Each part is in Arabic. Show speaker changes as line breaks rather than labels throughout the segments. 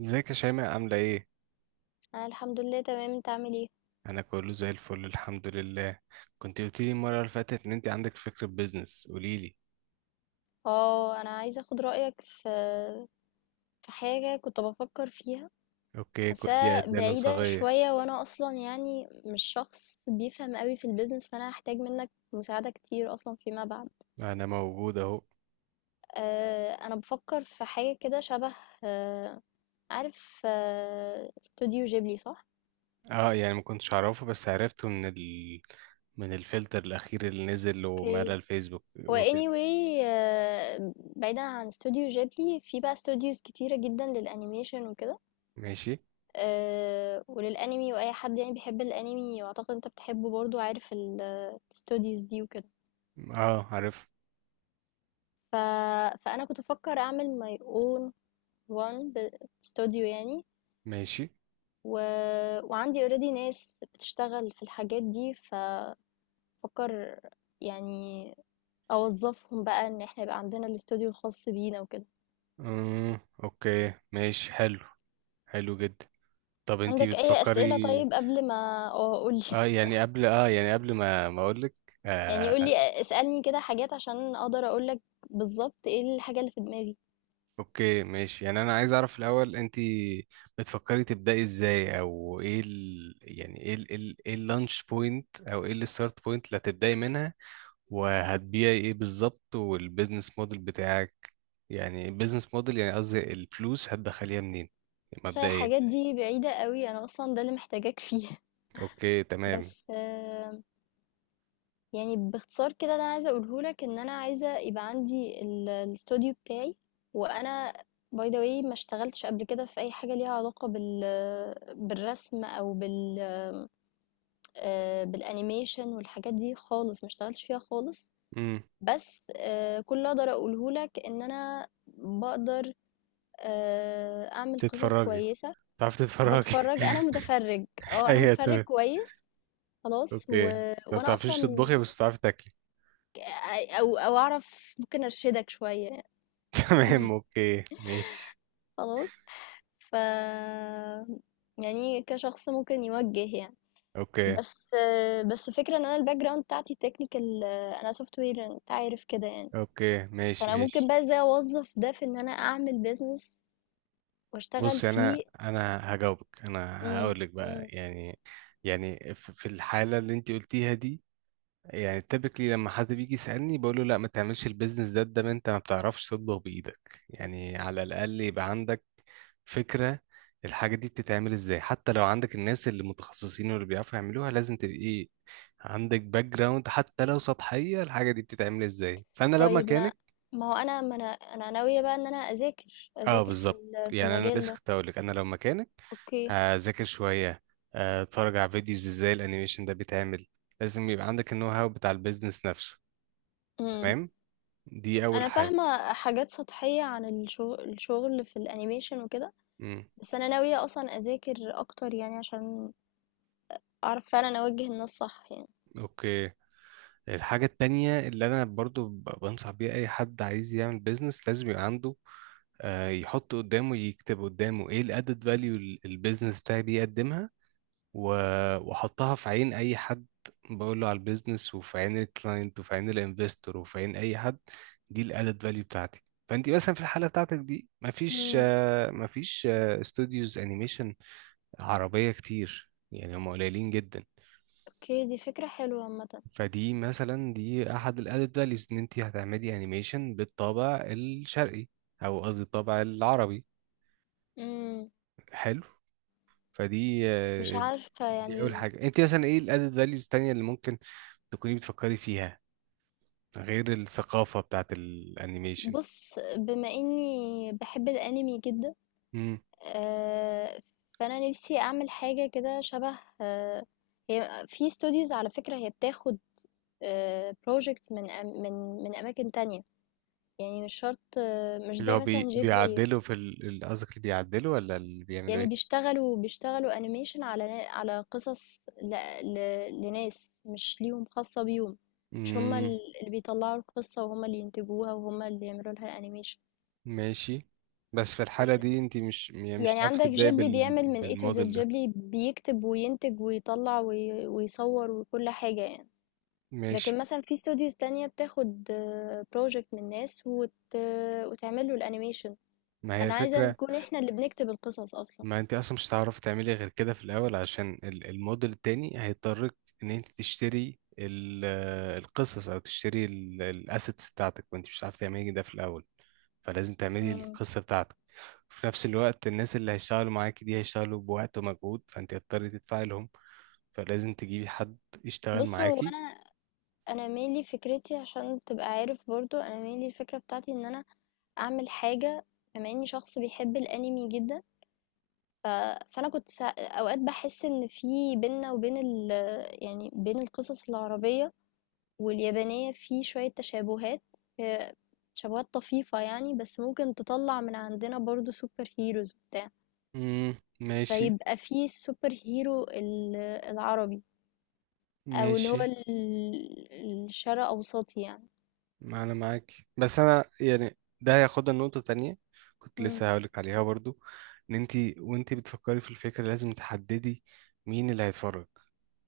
ازيك يا شيماء؟ عاملة ايه؟
انا الحمد لله تمام، انت عامل ايه؟
أنا كله زي الفل الحمد لله. كنت قلتيلي المرة اللي فاتت إن أنت عندك فكرة بيزنس، قوليلي.
اه، انا عايزه اخد رايك في حاجه كنت بفكر فيها.
اوكي، كلي
حاساها
أذان
بعيده
صاغية،
شويه، وانا اصلا يعني مش شخص بيفهم قوي في البيزنس، فانا هحتاج منك مساعده كتير اصلا فيما بعد.
أنا موجود أهو.
أه، انا بفكر في حاجه كده شبه. أه عارف، استوديو جيبلي صح؟
اه يعني ما كنتش أعرفه، بس عرفته من من الفلتر الأخير اللي نزل ومال
اوكي،
الفيسبوك
هو
وكده.
anyway، بعيدا عن استوديو جيبلي في بقى استوديوز كتيرة جدا للانيميشن وكده.
ماشي.
وللأنمي، وأي حد يعني بيحب الأنمي، وأعتقد أنت بتحبه برضه، عارف ال الstudios دي وكده.
اه عارف.
ف فأنا كنت بافكّر أعمل my own one ب studio يعني.
ماشي.
و وعندي already ناس بتشتغل في الحاجات دي، فافكّر يعني أوظّفهم بقى إن إحنا يبقى عندنا الstudio الخاص بينا وكده.
امم اوكي ماشي، حلو، حلو جدا. طب أنت
عندك أي أسئلة؟
بتفكري.
طيب، قبل ما قُل لي.
قبل ما أقولك.
يعني قُل
آه
لي، اسألني كده حاجات عشان أقدر أقول لك بالضبط إيه الحاجة اللي في دماغي.
اوكي ماشي. يعني انا عايز اعرف الاول، انت بتفكري تبداي ازاي؟ او ايه ال... يعني ايه ال... إيه ال- ايه اللانش بوينت، او ايه الستارت بوينت اللي هتبداي منها؟ وهتبيعي ايه بالظبط؟ والبيزنس موديل بتاعك؟ يعني البيزنس موديل، يعني قصدي الفلوس هتدخليها منين
عشان
مبدئيا.
الحاجات دي بعيدة قوي، انا اصلا ده اللي محتاجاك فيه.
اوكي تمام.
بس، يعني باختصار كده اللي انا عايزة اقوله لك ان انا عايزة يبقى عندي الاستوديو بتاعي. وانا باي ذا واي ما اشتغلتش قبل كده في اي حاجة ليها علاقة بالرسم، او بالانيميشن والحاجات دي خالص، ما اشتغلتش فيها خالص.
امم
بس، كل اللي اقدر اقوله لك ان انا بقدر، اعمل قصص
تتفرجي،
كويسة.
تعرفي تتفرجي.
وبتفرج، انا متفرج. اه انا
ايوه
متفرج
تمام،
كويس. خلاص.
اوكي. ما
وانا
بتعرفيش
اصلا،
تطبخي بس بتعرفي تاكلي.
ك- او اعرف ممكن ارشدك شوية.
تمام اوكي ماشي.
خلاص. ف يعني كشخص ممكن يوجه يعني.
اوكي.
بس بس فكرة ان انا الباك جراوند بتاعتي تكنيكال، انا سوفت وير، انت عارف كده يعني.
اوكي ماشي
فانا ممكن
ماشي.
بقى ازاي اوظف ده في ان انا اعمل بيزنس واشتغل
بص يعني انا
فيه.
انا هجاوبك، انا
امم.
هقول لك بقى
امم.
يعني. يعني في الحاله اللي انت قلتيها دي، يعني تبكلي لما حد بيجي يسالني بقول له لا، ما تعملش البيزنس ده، ده ما انت ما بتعرفش تطبخ بايدك، يعني على الاقل يبقى عندك فكره الحاجه دي بتتعمل ازاي. حتى لو عندك الناس اللي متخصصين واللي بيعرفوا يعملوها، لازم تبقى ايه، عندك باك جراوند حتى لو سطحيه الحاجه دي بتتعمل ازاي. فانا لو
طيب، ما
مكانك.
ما هو انا، ما انا ناوية بقى ان انا اذاكر
اه
اذاكر
بالظبط.
في
يعني انا
المجال
لسه
ده.
كنت هقول لك، انا لو مكانك
اوكي.
هذاكر شويه، اتفرج على فيديوز ازاي الانيميشن ده بيتعمل. لازم يبقى عندك النو هاو بتاع البيزنس نفسه، تمام؟ دي اول
أنا
حاجه.
فاهمة حاجات سطحية عن الشغل في الأنيميشن وكده،
مم.
بس أنا ناوية أصلًا أذاكر أكتر يعني عشان أعرف فعلًا أوجّه الناس صح يعني.
اوكي الحاجه التانية اللي انا برضو بنصح بيها اي حد عايز يعمل بيزنس، لازم يبقى عنده، يحط قدامه، يكتب قدامه ايه الادد فاليو البيزنس بتاعي بيقدمها. واحطها في عين اي حد بقول له على البيزنس، وفي عين الكلاينت، وفي عين الانفستور، وفي عين اي حد، دي الادد فاليو بتاعتي. فانت مثلا في الحاله بتاعتك دي مفيش،
إمم.
مفيش استوديوز انيميشن عربيه كتير، يعني هم قليلين جدا.
أوكي، دي فكرة حلوة عامةً.
فدي مثلا دي احد الادد فاليوز، ان انت هتعملي انيميشن بالطابع الشرقي، او قصدي الطابع العربي.
إمم،
حلو. فدي
مش عارفة
دي اول
يعني.
حاجه. انت مثلا ايه الادد فاليوز التانيه اللي ممكن تكوني بتفكري فيها غير الثقافة بتاعت الانيميشن؟
بُص، بما إني باحب الأنمي جدًا،
امم.
آآ، فأنا نفسي أعمل حاجة كده شبه، هي في studios على فكرة هي بتاخد project من أم من من أماكن تانية. يعني مش شرط، مش
اللي
زي
هو
مثلًا Ghibli.
بيعدلوا في قصدك اللي بيعدلوا ولا اللي بيعملوا
يعني
ايه؟
بيشتغلوا أنيميشن على قصص ل... لناس، مش ليهم خاصة بيهم. مش هما
امم
اللي بيطلعوا القصة، وهما اللي ينتجوها، وهما اللي يعملوا لها الأنيميشن.
ماشي. بس في الحالة
مش...
دي انت مش يعني مش
يعني
هتعرفي
عندك
تبدأي
جيبلي بيعمل من A to Z.
بالموديل ده.
جيبلي بيكتب وينتج ويطلع ويصور وكل حاجة يعني.
ماشي.
لكن مثلا في استوديوز تانية بتاخد بروجكت من ناس وتعمل له الأنيميشن.
ما هي
أنا عايزة
الفكرة.
نكون احنا اللي بنكتب القصص أصلا.
ما انت اصلا مش هتعرفي تعملي غير كده في الاول، عشان الموديل التاني هيضطرك ان انت تشتري القصص، او تشتري الاسيتس بتاعتك، وانت مش هتعرفي تعملي ده في الاول. فلازم تعملي
مم.
القصة بتاعتك. وفي نفس الوقت الناس اللي هيشتغلوا معاكي دي هيشتغلوا بوقت ومجهود، فانت هتضطري تدفعي لهم. فلازم تجيبي حد يشتغل
بص، هو
معاكي.
أنا mainly فكرتي. عشان تبقى عارف برضو أنا mainly الفكرة بتاعتي إن أنا أعمل حاجة، بما إني شخص بيحب الأنمي جدا. ف... فأنا كنت أوقات بحس إن في بينا وبين يعني بين القصص العربية واليابانية في شوية تشابهات. آه، تشابهات طفيفة يعني، بس ممكن تطلع من عندنا برضو سوبر هيروز وبتاع.
مم. ماشي
فيبقى في السوبر هيرو العربي، أو اللي هو
ماشي.
الشرق أوسطي يعني.
ما انا معاك، بس انا يعني ده هياخدنا لنقطة تانية كنت
مم.
لسه هقولك عليها برضو. ان انت وانت بتفكري في الفكرة لازم تحددي مين اللي هيتفرج،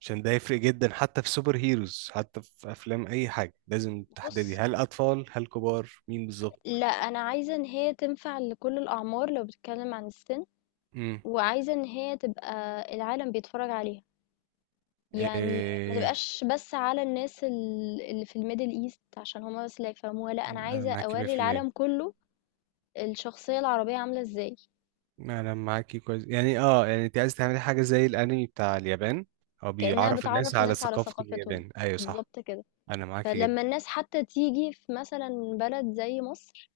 عشان ده يفرق جدا. حتى في سوبر هيروز، حتى في افلام، اي حاجة لازم تحددي،
بص،
هل اطفال، هل كبار، مين بالظبط.
لأ، أنا عايزة إن هي تنفع لكل الأعمار لو بتتكلم عن السن،
امم.
وعايزة إن هي تبقى العالم بيتفرج عليها، يعني ما
إيه...
تبقاش بس على الناس اللي في الMiddle East عشان هُم بس اللي هيفهموها. لأ، أنا
انا
عايزة
معاكي
أورّي
100%.
العالم كله الشخصية العربية عاملة إزاي،
انا معاكي كويس يعني. اه يعني انت عايز تعملي حاجة زي الانمي بتاع اليابان، او
كأنها
بيعرف الناس
بتعرّف
على
الناس على
ثقافة
ثقافتهم،
اليابان، ايوه صح.
بالضبط كده.
انا معاكي جدا.
فلمّا الناس حتى تيجي في مثلًا بلد زي مصر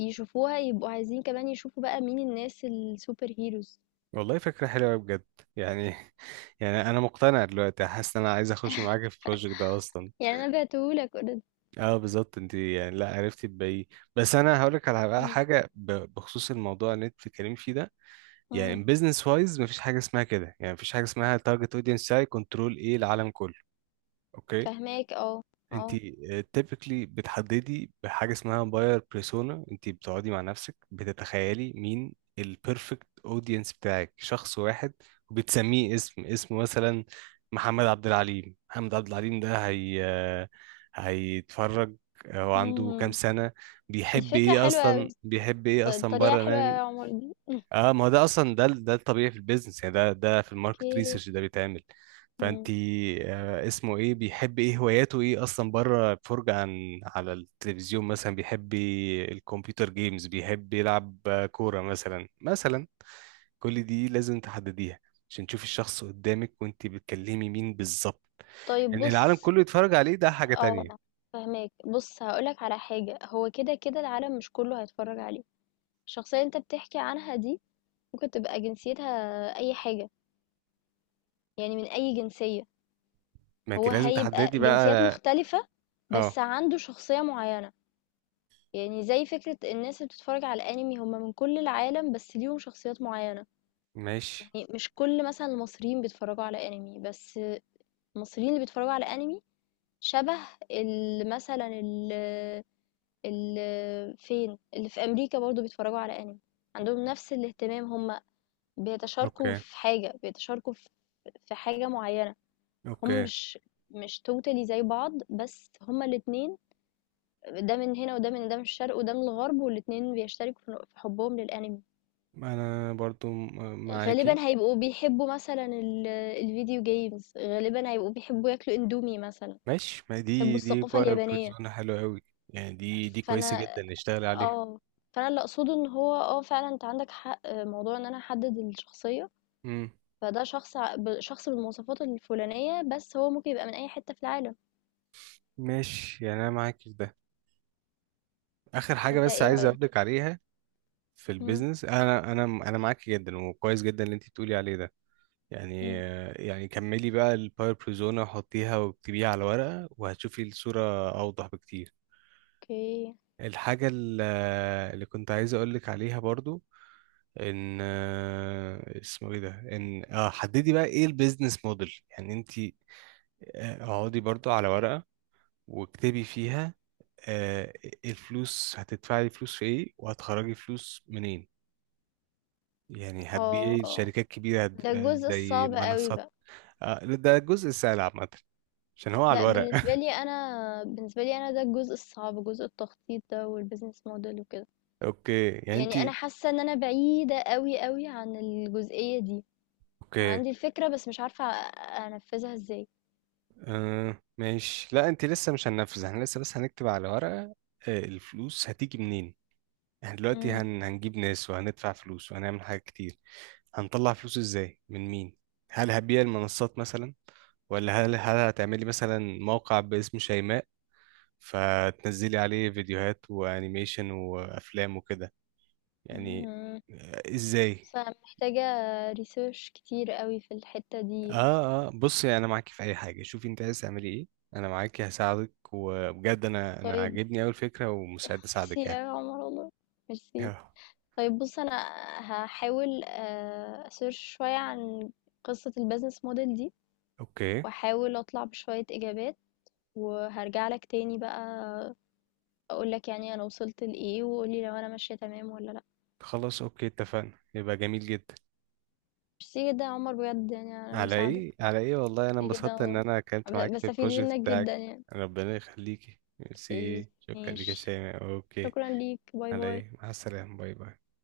يشوفوها، يبقوا عايزين كمان يشوفوا بقى مين الناس الsuper heroes.
والله فكرة حلوة بجد، يعني يعني أنا مقتنع دلوقتي، حاسس إن أنا عايز أخش معاك في البروجكت ده أصلا.
يعني أنا بعته لك already.
أه بالظبط، أنت يعني لا عرفتي تبيعيه. بس أنا هقولك على بقى
إمم.
حاجة بخصوص الموضوع اللي أنت بتتكلمي فيه ده.
إمم.
يعني بزنس وايز مفيش حاجة اسمها كده، يعني مفيش حاجة اسمها تارجت أودينس ساي كنترول إيه، العالم كله. أوكي.
فاهماك، اه.
انت
اه.
تيبيكلي بتحددي بحاجه اسمها باير بيرسونا. انت بتقعدي مع نفسك، بتتخيلي مين البيرفكت اودينس بتاعك، شخص واحد، وبتسميه اسم، اسمه مثلا محمد عبد العليم. محمد عبد العليم ده هي هيتفرج، هو عنده كام
امم.
سنه،
دي
بيحب
فكرة
ايه
حلوة
اصلا،
أوي.
بيحب ايه اصلا
الطريقة
بره.
حلوة أوي يا عمر دي. مم.
اه ما هو ده اصلا، ده الطبيعي في البيزنس، يعني ده في الماركت
اوكي.
ريسيرش ده بيتعمل. فانت
مم.
آه اسمه ايه، بيحب ايه، هواياته ايه اصلا بره، فرجة عن على التلفزيون مثلا، بيحب الكمبيوتر جيمز، بيحب يلعب كورة مثلا، مثلا. كل دي لازم تحدديها، عشان تشوفي الشخص قدامك وانت بتكلمي مين بالظبط.
طيب
ان العالم
بص،
كله يتفرج عليه ده حاجة
اه
تانية.
فاهماك. بص، هقولك على حاجة. هو كده كده العالم مش كله هيتفرج عليه. الشخصية اللي انت بتحكي عنها دي ممكن تبقى جنسيتها أي حاجة، يعني من أي جنسية.
ما انت
هو
لازم
هيبقى
تحددي بقى.
جنسيات مختلفة بس
اه
عنده شخصية معينة. يعني زي فكرة الناس اللي بتتفرج على الأنمي هم من كل العالم بس ليهم شخصيات معينة.
ماشي.
يعني مش كل مثلًا المصريين بيتفرّجوا على أنمي، بس المصريين اللي بيتفرّجوا على أنمي شَبه ال مثلًا ال فين، اللي في أمريكا برضه بيتفرّجوا على أنمي، عندهم نَفْس الاهتمام. هم بيتشاركوا
اوكي
في حاجة، بيتشاركوا في حاجة معيّنة. هم
اوكي.
مش totally زي بعض، بس هم الاتنين، ده من هنا، وده من الشرق، وده من الغرب، والاتنين بيشتركوا في حُبّهم للأنمي.
انا برضو معاكي.
غالبًا هيبقوا بيحبّوا مثلًا ال الvideo games، غالبًا هيبقوا بيحبّوا ياكلوا إندومي مثلًا،
ماشي. ما
بيحبّوا
دي دي
الثقافة
باير
اليابانية.
بريزونا حلوة قوي، يعني دي دي كويسة
فأنا
جدا نشتغل عليها.
آه، فأنا اللي أقصده إن هو، فعلًا أنت عندك حق، موضوع إن أنا أحدّد الشخصية،
امم.
فده شخص، ع ب شخص بالمواصفات الفلانية، بس هو ممكن يبقى من أي حتّة في العالم.
ماشي يعني انا معاك في ده. اخر حاجة
أنت
بس
إيه
عايز
رأيك؟
اقولك عليها في
إمم.
البيزنس. انا معاك جدا وكويس جدا اللي انت بتقولي عليه ده. يعني
إمم.
يعني كملي بقى الباور بريزونا، وحطيها واكتبيها على ورقة، وهتشوفي الصورة اوضح بكتير.
أوكي.
الحاجة ال- اللي كنت عايز اقولك عليها برضو ان، اسمه ايه ده، ان اه حددي بقى ايه البيزنس موديل، يعني انت، اقعدي برضو على ورقة واكتبي فيها، آه، الفلوس هتدفعي فلوس في ايه وهتخرجي فلوس منين. يعني هتبيعي
آه،
شركات كبيرة،
ده الجزء
زي
الصعب أوي
منصات،
بقى.
ده الجزء السهل عامة، عشان هو على
لأ،
الورق.
بالنسبة لي أنا، ده الجزء الصعب، جزء التخطيط ده والbusiness model وكده.
اوكي يعني انت.
يعني انا حاسه ان انا بعيده قوي قوي عن الجزئيه دي.
اوكي
عندي الفكره بس مش عارفه انفذها ازاي.
ماشي، لا انت لسه مش هننفذ، احنا لسه بس هنكتب على ورقة. الفلوس هتيجي منين؟ احنا دلوقتي
امم.
هنجيب ناس وهندفع فلوس وهنعمل حاجات كتير، هنطلع فلوس ازاي من مين؟ هل هبيع المنصات مثلا، ولا هل هتعملي مثلا موقع باسم شيماء فتنزلي عليه فيديوهات وانيميشن وافلام وكده، يعني
امم.
ازاي؟
فمحتاجه ريسيرش كتير قوي في الحته دي يعني.
اه بصي، انا معاكي في اي حاجه، شوفي انت عايز تعملي ايه، انا معاكي هساعدك، وبجد انا
طيب
عاجبني اوي الفكره ومستعد
ميرسي
اساعدك
يا
يعني.
عمر والله، ميرسي.
آه،
طيب بص، انا هحاول، اسيرش شويه عن قصه البيزنس موديل دي،
اوكي،
واحاول اطلع بشويه اجابات، وهرجع لك تاني بقى، اقول لك يعني انا وصلت لايه، وقولي لو انا ماشيه تمام ولا لا.
خلاص اوكي اتفقنا، يبقى جميل جدا.
ميرسي جدًا يا عمر بجد يعني على
على
المساعدة.
ايه، على ايه، والله انا
ميرسي جدًا،
انبسطت ان
و
انا
ب
كنت معاك في
باستفيد
البروجكت
منّك
بتاعك.
جدًا يعني.
ربنا يخليكي،
أوكي،
ميرسي، شكرا ليك يا
ماشي،
شيماء، اوكي.
شكرًا ليك، باي،
على
باي.
ايه، مع السلامة، باي باي.